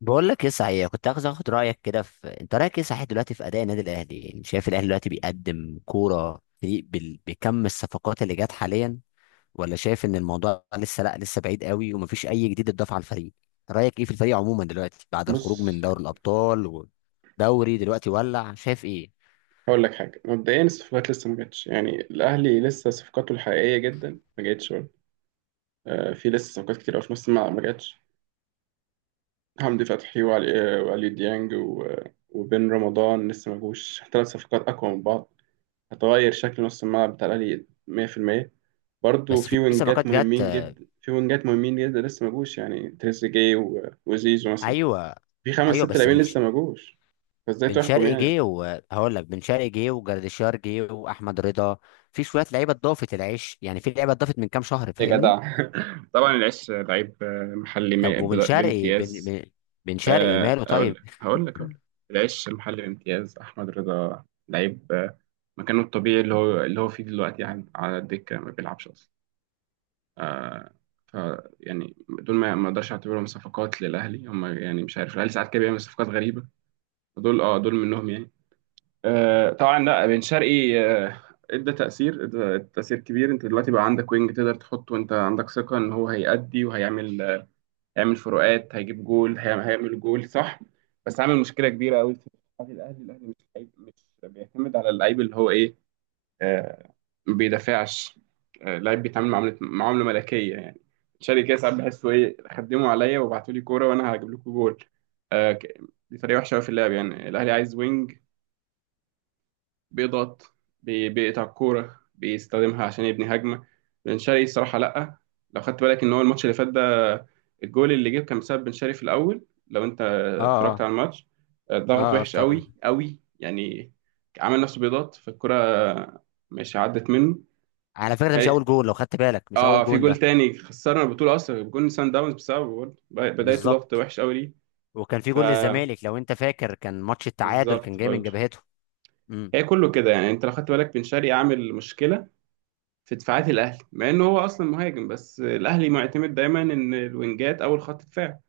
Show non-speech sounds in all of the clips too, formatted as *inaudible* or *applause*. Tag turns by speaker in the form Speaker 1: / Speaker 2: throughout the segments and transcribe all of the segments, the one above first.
Speaker 1: بقول لك ايه صحيح، كنت عايز اخد رايك كده انت رايك ايه صحيح دلوقتي في اداء النادي الاهلي؟ يعني شايف الاهلي دلوقتي بيقدم كوره فريق بكم الصفقات اللي جت حاليا، ولا شايف ان الموضوع لسه، لا، لسه بعيد قوي ومفيش اي جديد اتضاف على الفريق؟ رايك ايه في الفريق عموما دلوقتي بعد الخروج
Speaker 2: بص،
Speaker 1: من دوري الابطال ودوري دلوقتي ولع؟ شايف ايه؟
Speaker 2: هقول لك حاجة مبدئيا. الصفقات لسه ما جاتش، يعني الأهلي لسه صفقاته الحقيقية جدا ما جاتش برضه. في لسه صفقات كتير أوي في نص الملعب ما جاتش. حمدي فتحي وعلي ديانج وبن رمضان لسه ما جوش. 3 صفقات أقوى من بعض، هتغير شكل نص الملعب بتاع الأهلي 100%. برضه
Speaker 1: بس في
Speaker 2: في
Speaker 1: في
Speaker 2: وينجات
Speaker 1: صفقات جت.
Speaker 2: مهمين جدا، في وينجات مهمين جدا لسه ما جوش، يعني تريزيجيه وزيزو مثلا.
Speaker 1: ايوه.
Speaker 2: في خمس
Speaker 1: ايوه
Speaker 2: ست
Speaker 1: بس
Speaker 2: لاعبين لسه ما جوش، فازاي
Speaker 1: بن
Speaker 2: تحكم
Speaker 1: شرقي جه،
Speaker 2: يعني؟
Speaker 1: وهقول لك بن شرقي جه وجردشار جه واحمد رضا. في شويه لعيبه اتضافت، العيش يعني، في لعيبه اتضافت من كام شهر،
Speaker 2: يا
Speaker 1: فاهمني؟
Speaker 2: جدع، *laughs* طبعا العش لعيب، محلي
Speaker 1: طب وبن شرقي بن
Speaker 2: بامتياز.
Speaker 1: بن بن شرقي
Speaker 2: آه،
Speaker 1: ماله
Speaker 2: اقول
Speaker 1: طيب؟
Speaker 2: لك هقول لك أقول لك. العش المحلي بامتياز. احمد رضا لعيب، مكانه الطبيعي اللي هو فيه دلوقتي، يعني على الدكه ما بيلعبش اصلا. ف يعني دول ما اقدرش اعتبرهم صفقات للاهلي. هم يعني، مش عارف، الاهلي ساعات كده بيعمل صفقات غريبه. دول منهم يعني. طبعا، لا بن شرقي، ادى تأثير ادى تأثير كبير. انت دلوقتي بقى عندك وينج تقدر تحطه، وانت عندك ثقة ان هو هيأدي وهيعمل، هيعمل فروقات، هيجيب جول، هيعمل جول، صح. بس عامل مشكله كبيره قوي في دفاع الاهلي مش لعيب، مش بيعتمد على اللعيب، اللي هو ايه؟ آه، ما بيدافعش. آه، لعيب بيتعامل معامله معامله ملكيه، يعني تشاري كده. ساعات بحسه ايه، خدموا عليا وابعتوا لي كوره وانا هجيب لكم جول. آه ك- دي طريقه وحشه قوي في اللعب. يعني الاهلي عايز وينج بيضغط، بيقطع الكورة بيستخدمها عشان يبني هجمة. بن شرقي الصراحة لأ، لو خدت بالك إن هو الماتش اللي فات ده، الجول اللي جه كان بسبب بن شرقي في الأول، لو أنت
Speaker 1: اه،
Speaker 2: اتفرجت
Speaker 1: اه،
Speaker 2: على الماتش.
Speaker 1: اه،
Speaker 2: ضغط
Speaker 1: اه،
Speaker 2: وحش قوي قوي يعني، عمل نفسه بيضغط فالكرة، مش عدت منه.
Speaker 1: على فكره ده مش
Speaker 2: خي-
Speaker 1: اول جول، لو خدت بالك مش اول
Speaker 2: اه، في
Speaker 1: جون
Speaker 2: جول
Speaker 1: ده.
Speaker 2: تاني خسرنا البطولة أصلا، جول سان داونز بسببه برضه. بدايته ضغط
Speaker 1: بالظبط.
Speaker 2: وحش قوي ليه.
Speaker 1: وكان في جول للزمالك، لو انت فاكر، كان ماتش التعادل كان
Speaker 2: فبالظبط
Speaker 1: جاي من
Speaker 2: برضه.
Speaker 1: جبهته. امم.
Speaker 2: هي كله كده يعني، أنت لو خدت بالك بن شرقي عامل مشكلة في دفاعات الاهلي، مع انه هو اصلا مهاجم، بس الاهلي معتمد دايما ان الوينجات اول خط دفاع.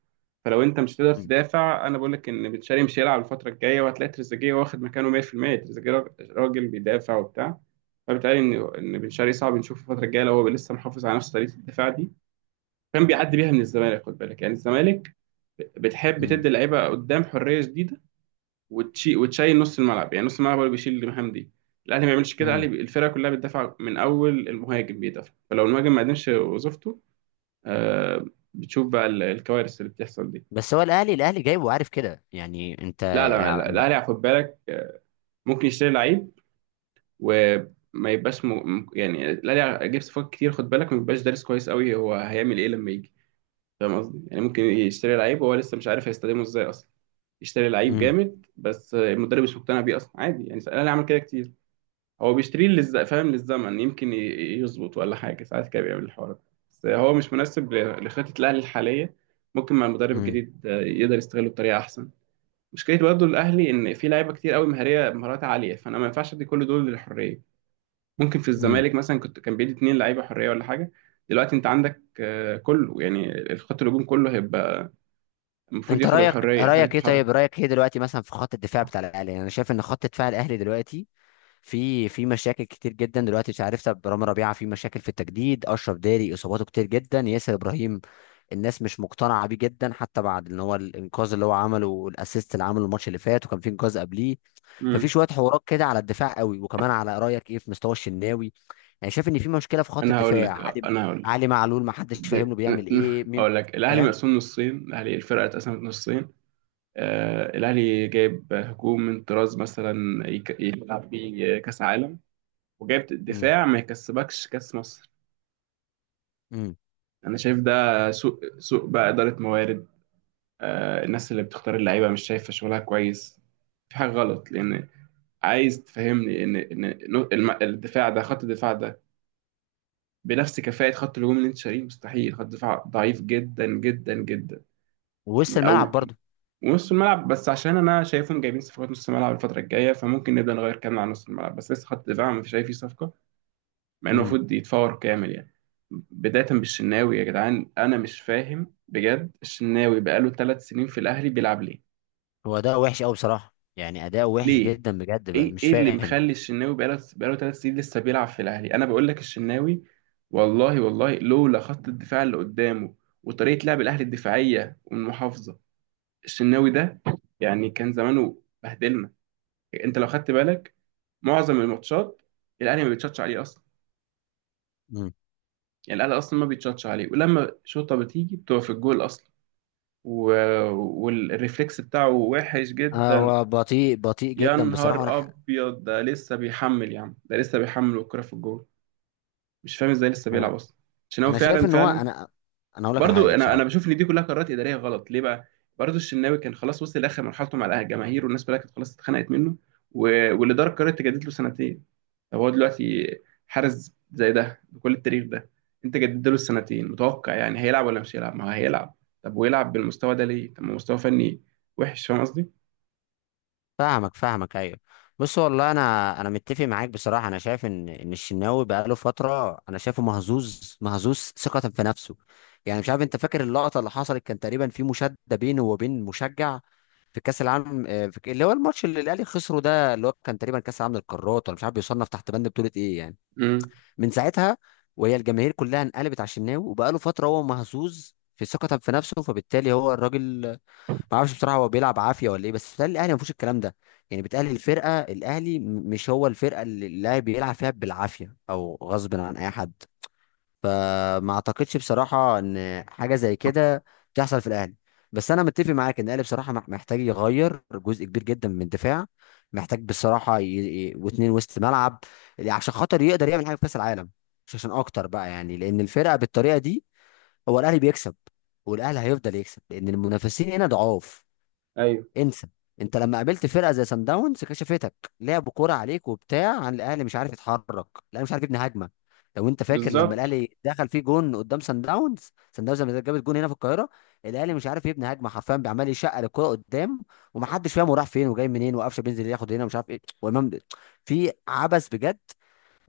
Speaker 2: فلو انت مش تقدر
Speaker 1: امم.
Speaker 2: تدافع، انا بقول لك ان بن شرقي مش هيلعب الفتره الجايه، وهتلاقي تريزيجيه واخد مكانه 100%. تريزيجيه راجل بيدافع وبتاع، فبالتالي ان بن شرقي صعب نشوفه الفتره الجايه لو هو لسه محافظ على نفس طريقه الدفاع دي، كان بيعدي بيها من الزمالك. خد بالك يعني، الزمالك بتحب
Speaker 1: امم.
Speaker 2: تدي اللعيبه قدام حريه شديده، وتشيل نص الملعب. يعني نص الملعب هو اللي بيشيل المهام دي. الاهلي ما بيعملش كده،
Speaker 1: أمم.
Speaker 2: الفرقه كلها بتدافع من اول المهاجم، بيدافع، فلو المهاجم ما قدمش وظيفته، آه، بتشوف بقى الكوارث اللي بتحصل دي.
Speaker 1: بس هو الاهلي جايبه وعارف كده يعني انت.
Speaker 2: لا، لا، لا، الاهلي خد بالك، ممكن يشتري لعيب وما يبقاش يعني، الاهلي جاب صفقات كتير خد بالك ما بيبقاش دارس كويس قوي هو هيعمل ايه لما يجي. فاهم قصدي؟ يعني ممكن يشتري لعيب وهو لسه مش عارف هيستخدمه ازاي اصلا. يشتري لعيب
Speaker 1: امم.
Speaker 2: جامد بس، المدرب مش مقتنع بيه اصلا، عادي، يعني الاهلي عمل كده كتير. هو بيشتريه فاهم، للزمن، يمكن يظبط ولا حاجة، ساعات كده بيعمل الحوار ده. بس هو مش مناسب لخطة الأهلي الحالية. ممكن مع المدرب
Speaker 1: امم.
Speaker 2: الجديد، يقدر يستغله بطريقة أحسن. مشكلة برضه الأهلي إن في لعيبة كتير قوي مهارية، مهارات عالية، فأنا ما ينفعش أدي كل دول للحرية. ممكن في الزمالك مثلا كنت كان بيدي 2 لعيبة حرية ولا حاجة. دلوقتي أنت عندك، كله، يعني الخط الهجوم كله هيبقى المفروض
Speaker 1: انت
Speaker 2: ياخد الحرية، حرية التحرك.
Speaker 1: رايك ايه دلوقتي مثلا في خط الدفاع بتاع الاهلي؟ يعني انا شايف ان خط دفاع الاهلي دلوقتي في مشاكل كتير جدا دلوقتي، مش عارف. طب رامي ربيعه في مشاكل في التجديد، اشرف داري اصاباته كتير جدا، ياسر ابراهيم الناس مش مقتنعه بيه جدا حتى بعد ان هو الانقاذ اللي هو عمله والاسيست اللي عمله الماتش اللي فات وكان في انقاذ قبليه. ففي
Speaker 2: مم.
Speaker 1: شويه حوارات كده على الدفاع قوي، وكمان على رايك ايه في مستوى الشناوي؟ يعني شايف ان في مشكله في خط
Speaker 2: أنا هقول
Speaker 1: الدفاع،
Speaker 2: لك،
Speaker 1: علي
Speaker 2: أنا هقول لك
Speaker 1: علي معلول ما حدش فاهم
Speaker 2: د-
Speaker 1: له بيعمل ايه
Speaker 2: *laughs*
Speaker 1: مين
Speaker 2: اقول لك، الاهلي
Speaker 1: فاهم.
Speaker 2: مقسوم نصين، الفرقه اتقسمت نصين. آه، الاهلي جايب هجوم من طراز مثلا يلعب بيه كاس عالم، وجايب
Speaker 1: امم.
Speaker 2: دفاع ما يكسبكش كاس مصر.
Speaker 1: امم.
Speaker 2: انا شايف ده سوء سوء بقى اداره موارد. آه، الناس اللي بتختار اللعيبه مش شايفه شغلها كويس، في حاجه غلط. لان عايز تفهمني ان ان إن الم- الدفاع ده، خط الدفاع ده بنفس كفاءه خط الهجوم اللي انت شاريه؟ مستحيل، خط دفاع ضعيف جدا جدا جدا.
Speaker 1: ووسط الملعب
Speaker 2: او،
Speaker 1: برضه.
Speaker 2: ونص الملعب بس، عشان انا شايفهم جايبين صفقات نص الملعب الفتره الجايه، فممكن نبدا نغير كلامنا عن نص الملعب. بس لسه خط دفاع مش شايف فيه صفقه، مع انه
Speaker 1: امم.
Speaker 2: المفروض يتفور كامل يعني. بدايه بالشناوي، يا جدعان انا مش فاهم بجد الشناوي بقاله 3 سنين في الاهلي بيلعب ليه.
Speaker 1: هو اداؤه وحش قوي بصراحه، يعني اداؤه وحش
Speaker 2: ليه؟
Speaker 1: جدا بجد، بقى
Speaker 2: ايه
Speaker 1: مش
Speaker 2: ايه اللي
Speaker 1: فاهم.
Speaker 2: مخلي الشناوي بقاله 3 سنين لسه بيلعب في الاهلي؟ انا بقول لك الشناوي، والله والله، لولا خط الدفاع اللي قدامه وطريقه لعب الاهلي الدفاعيه والمحافظه، الشناوي ده يعني كان زمانه بهدلنا. انت لو خدت بالك معظم الماتشات الاهلي ما بيتشطش عليه اصلا،
Speaker 1: امم.
Speaker 2: يعني الاهلي اصلا ما بيتشطش عليه، ولما شوطه بتيجي بتبقى في الجول اصلا. و... والريفلكس بتاعه وحش جدا.
Speaker 1: هو بطيء بطيء
Speaker 2: يا
Speaker 1: جدا بصراحه، وانا
Speaker 2: نهار
Speaker 1: ح-
Speaker 2: ابيض، ده لسه بيحمل يا عم، ده لسه بيحمل والكرة في الجول. مش فاهم ازاي لسه بيلعب
Speaker 1: انا
Speaker 2: اصلا عشان هو
Speaker 1: انا شايف
Speaker 2: فعلا
Speaker 1: ان هو،
Speaker 2: فعلا.
Speaker 1: انا اقول لك على
Speaker 2: برضو
Speaker 1: حاجه
Speaker 2: انا
Speaker 1: بصراحه.
Speaker 2: انا بشوف ان دي كلها قرارات اداريه غلط. ليه بقى؟ برضو الشناوي كان خلاص وصل لاخر مرحلته مع الجماهير، والناس كلها كانت خلاص اتخنقت منه. و... والاداره قررت تجدد له سنتين. طب هو دلوقتي حارس زي ده بكل التاريخ ده، انت جددت له السنتين متوقع يعني هيلعب ولا مش هيلعب؟ ما هو هيلعب. طب ويلعب بالمستوى ده ليه؟ طب ما هو مستوى فني وحش. فاهم قصدي؟
Speaker 1: فاهمك، فاهمك، ايوه. بص، والله انا متفق معاك بصراحه. انا شايف ان الشناوي بقاله فتره، انا شايفه مهزوز، مهزوز ثقه في نفسه. يعني مش عارف انت فاكر اللقطه اللي حصلت، كان تقريبا في مشاده بينه وبين مشجع في كاس العالم، آه، اللي هو الماتش اللي الاهلي خسره ده، اللي هو كان تقريبا كاس العالم للقارات ولا مش عارف بيصنف تحت بند بطوله ايه يعني.
Speaker 2: امم.
Speaker 1: من ساعتها وهي الجماهير كلها انقلبت على الشناوي، وبقاله فتره هو مهزوز في ثقته في نفسه. فبالتالي هو الراجل ما اعرفش بصراحه، هو بيلعب عافيه ولا ايه؟ بس بيتهيألي الاهلي ما فيهوش الكلام ده. يعني بيتهيألي الفرقه الاهلي، مش هو الفرقه اللي اللاعب بيلعب فيها بالعافيه او غصب عن اي حد. فما اعتقدش بصراحة ان حاجة زي كده تحصل في الاهلي. بس انا متفق معاك ان الاهلي بصراحة محتاج يغير جزء كبير جدا من الدفاع. محتاج بصراحة واتنين وسط ملعب، يعني عشان خاطر يقدر يعمل حاجة في كأس العالم. مش عشان اكتر بقى، يعني لان الفرقة بالطريقة دي هو الاهلي بيكسب، والاهلي هيفضل يكسب لان المنافسين هنا ضعاف.
Speaker 2: ايوه.
Speaker 1: انسى. انت لما قابلت فرقه زي سان داونز كشفتك، لعبوا كوره عليك وبتاع، عن الاهلي مش عارف يتحرك، الاهلي مش عارف يبني هجمه. لو انت فاكر لما
Speaker 2: بالظبط.
Speaker 1: الاهلي دخل فيه جون قدام سان داونز، سان داونز لما جابت جون هنا في القاهره، الاهلي مش عارف يبني هجمه حرفيا، بيعمل يشقى الكوره قدام، ومحدش فاهم هو راح فين وجاي منين، وقفشه بينزل ياخد هنا مش عارف ايه، وامام في عبث بجد.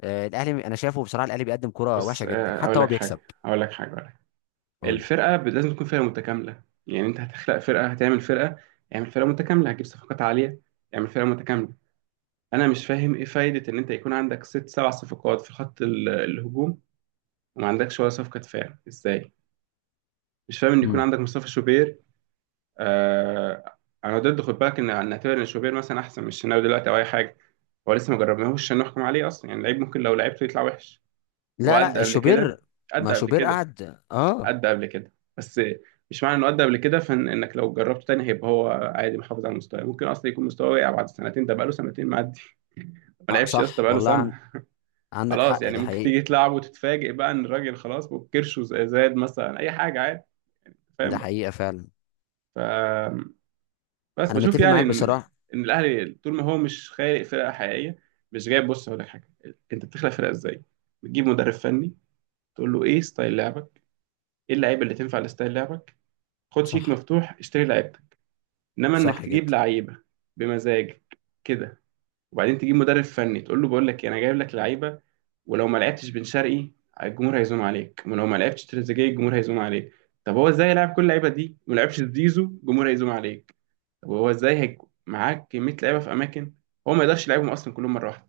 Speaker 1: آه، الاهلي انا شايفه بصراحه الاهلي بيقدم كوره وحشه
Speaker 2: بص،
Speaker 1: جدا حتى
Speaker 2: اقول
Speaker 1: هو
Speaker 2: لك
Speaker 1: بيكسب.
Speaker 2: حاجه، اقول لك حاجه.
Speaker 1: قول لي.
Speaker 2: الفرقة لازم تكون فرقة متكاملة. يعني انت هتخلق فرقة، هتعمل فرقة، اعمل فرقة متكاملة، هتجيب صفقات عالية، اعمل فرقة متكاملة. انا مش فاهم ايه فايدة ان انت يكون عندك ست سبع صفقات في خط الهجوم وما عندكش ولا صفقة دفاع؟ ازاي؟ مش فاهم ان يكون
Speaker 1: مم.
Speaker 2: عندك مصطفى شوبير. آه، انا ضد خد بالك ان نعتبر ان شوبير مثلا احسن من الشناوي دلوقتي او اي حاجة. هو لسه ما جربناهوش عشان نحكم عليه اصلا، يعني لعيب ممكن لو لعبته يطلع وحش. هو
Speaker 1: لا،
Speaker 2: قد
Speaker 1: لا،
Speaker 2: قبل كده،
Speaker 1: شوبير.
Speaker 2: قد
Speaker 1: ما
Speaker 2: قبل
Speaker 1: شوبير
Speaker 2: كده،
Speaker 1: قعد، اه.
Speaker 2: قد قبل كده، بس مش معنى انه قد قبل كده فان انك لو جربته تاني هيبقى هو عادي محافظ على المستوى. ممكن اصلا يكون مستواه واقع بعد سنتين، ده بقاله سنتين معدي، ما
Speaker 1: آه،
Speaker 2: لعبش يا اسطى
Speaker 1: صح
Speaker 2: بقاله
Speaker 1: والله.
Speaker 2: سنه.
Speaker 1: عندك
Speaker 2: خلاص
Speaker 1: حق،
Speaker 2: يعني
Speaker 1: دي
Speaker 2: ممكن
Speaker 1: حقيقة.
Speaker 2: تيجي تلعب وتتفاجئ بقى ان الراجل خلاص كرشه زاد مثلا، اي حاجه عادي،
Speaker 1: دي
Speaker 2: فاهم بقى.
Speaker 1: حقيقة فعلا.
Speaker 2: ف بس
Speaker 1: أنا
Speaker 2: بشوف
Speaker 1: متفق
Speaker 2: يعني
Speaker 1: معاك
Speaker 2: ان
Speaker 1: بصراحة.
Speaker 2: ان الاهلي طول ما هو مش خالق فرقه حقيقيه، مش جايب، بص هقول لك حاجه. انت بتخلق فرقه ازاي؟ بتجيب مدرب فني، تقول له ايه ستايل لعبك؟ ايه اللعيبه اللي تنفع لستايل لعبك؟ خد شيك
Speaker 1: صح.
Speaker 2: مفتوح، اشتري لعيبه. انما انك
Speaker 1: صح
Speaker 2: تجيب
Speaker 1: جدا.
Speaker 2: لعيبه بمزاجك كده، وبعدين تجيب مدرب فني تقول له بقول لك إيه، انا جايب لك لعيبه، ولو ما لعبتش بن شرقي الجمهور هيزوم عليك، ولو ما لعبتش تريزيجيه الجمهور هيزوم عليك، طب هو ازاي يلعب كل اللعيبه دي وما لعبش زيزو الجمهور هيزوم عليك. طب هو ازاي هيك، معاك كميه لعيبه في اماكن هو ما يقدرش يلعبهم اصلا كلهم مره واحده؟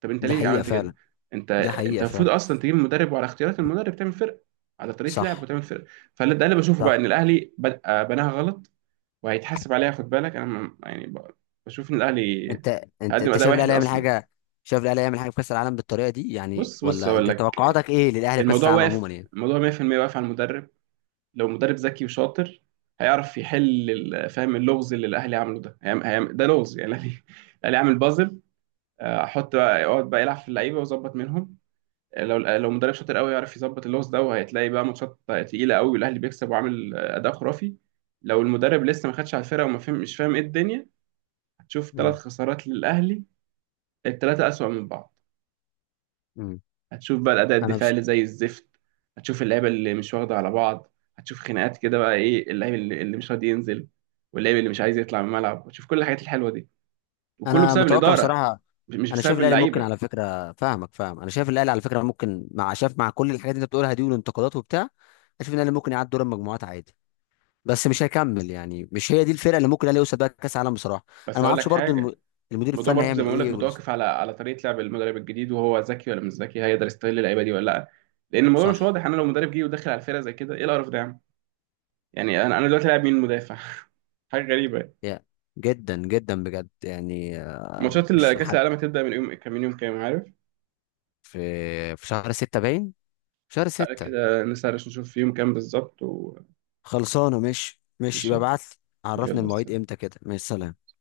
Speaker 2: طب انت
Speaker 1: دي
Speaker 2: ليه
Speaker 1: حقيقة
Speaker 2: عملت كده؟
Speaker 1: فعلا.
Speaker 2: انت
Speaker 1: دي
Speaker 2: انت
Speaker 1: حقيقة
Speaker 2: المفروض
Speaker 1: فعلا.
Speaker 2: اصلا تجيب مدرب، وعلى اختيارات المدرب تعمل فرق، على طريقه لعب
Speaker 1: صح.
Speaker 2: وتعمل فرق. فده اللي بشوفه بقى،
Speaker 1: صح.
Speaker 2: ان الاهلي بدأ بناها غلط، وهيتحاسب عليها. خد بالك انا يعني بشوف ان الاهلي
Speaker 1: أنت أنت
Speaker 2: هقدم
Speaker 1: أنت
Speaker 2: اداء وحش اصلا.
Speaker 1: شايف الأهلي يعمل حاجة في كأس العالم بالطريقة دي يعني؟
Speaker 2: بص بص
Speaker 1: ولا
Speaker 2: اقول
Speaker 1: أنت
Speaker 2: لك،
Speaker 1: توقعاتك إيه للأهلي في كأس
Speaker 2: الموضوع
Speaker 1: العالم
Speaker 2: واقف،
Speaker 1: عموما يعني؟
Speaker 2: الموضوع 100% واقف على المدرب. لو مدرب ذكي وشاطر، هيعرف يحل فاهم اللغز اللي الاهلي عمله ده، ده لغز يعني. الاهلي، الاهلي عامل بازل، آه، احط بقى، اقعد بقى يلعب في اللعيبه ويظبط منهم. آه، لو مدرب شاطر قوي يعرف يظبط اللغز ده، وهتلاقي بقى ماتشات تقيله قوي والاهلي بيكسب وعامل، اداء خرافي. لو المدرب لسه ما خدش على الفرقه وما فهم، مش فاهم ايه الدنيا، هتشوف ثلاث
Speaker 1: امم.
Speaker 2: خسارات للاهلي، التلاتة أسوأ من بعض.
Speaker 1: امم.
Speaker 2: هتشوف بقى الأداء
Speaker 1: أنا
Speaker 2: الدفاعي
Speaker 1: بس
Speaker 2: اللي زي الزفت، هتشوف اللعيبة اللي مش واخدة على بعض، هتشوف خناقات كده بقى، إيه اللعيب اللي مش راضي ينزل، واللعيب اللي مش عايز يطلع من الملعب، هتشوف كل الحاجات الحلوة دي، وكله
Speaker 1: أنا
Speaker 2: بسبب
Speaker 1: متوقع
Speaker 2: الإدارة
Speaker 1: بصراحة،
Speaker 2: مش
Speaker 1: أنا شايف
Speaker 2: بسبب
Speaker 1: الأهلي ممكن
Speaker 2: اللعيبة.
Speaker 1: على فكرة. فاهم. أنا شايف الأهلي على فكرة ممكن، مع شايف مع كل الحاجات اللي أنت بتقولها دي والانتقادات وبتاع، أشوف إن الأهلي ممكن يعدي دور المجموعات عادي. بس مش هيكمل، يعني مش هي دي الفرقه اللي ممكن الاهلي يوصل بيها كاس العالم بصراحه. انا
Speaker 2: بس
Speaker 1: ما
Speaker 2: هقول
Speaker 1: اعرفش
Speaker 2: لك
Speaker 1: برضو
Speaker 2: حاجة،
Speaker 1: المدير
Speaker 2: الموضوع
Speaker 1: الفني
Speaker 2: برضه زي
Speaker 1: هيعمل
Speaker 2: ما بقول لك
Speaker 1: ايه
Speaker 2: متوقف على طريقة لعب المدرب الجديد، وهو ذكي ولا مش ذكي، هيقدر يستغل اللعيبة دي ولا لأ، لأن الموضوع مش
Speaker 1: صح.
Speaker 2: واضح. أنا لو مدرب جه ودخل على الفرقة زي كده، إيه القرف ده يا عم؟ يعني أنا دلوقتي لاعب مين مدافع؟ *laughs* حاجة غريبة.
Speaker 1: يا جدا جدا بجد يعني، آه،
Speaker 2: ماتشات
Speaker 1: مش
Speaker 2: كأس
Speaker 1: محد.
Speaker 2: العالم هتبدأ من يوم كام، من يوم كام عارف؟
Speaker 1: في في شهر ستة باين، شهر
Speaker 2: تعالى
Speaker 1: ستة.
Speaker 2: كده نسهرش نشوف في يوم كام بالظبط وماشي.
Speaker 1: خلصانه. مش يبقى ابعت لي عرفني
Speaker 2: يلا،
Speaker 1: المواعيد
Speaker 2: سلام.
Speaker 1: امتى كده، مع السلامه.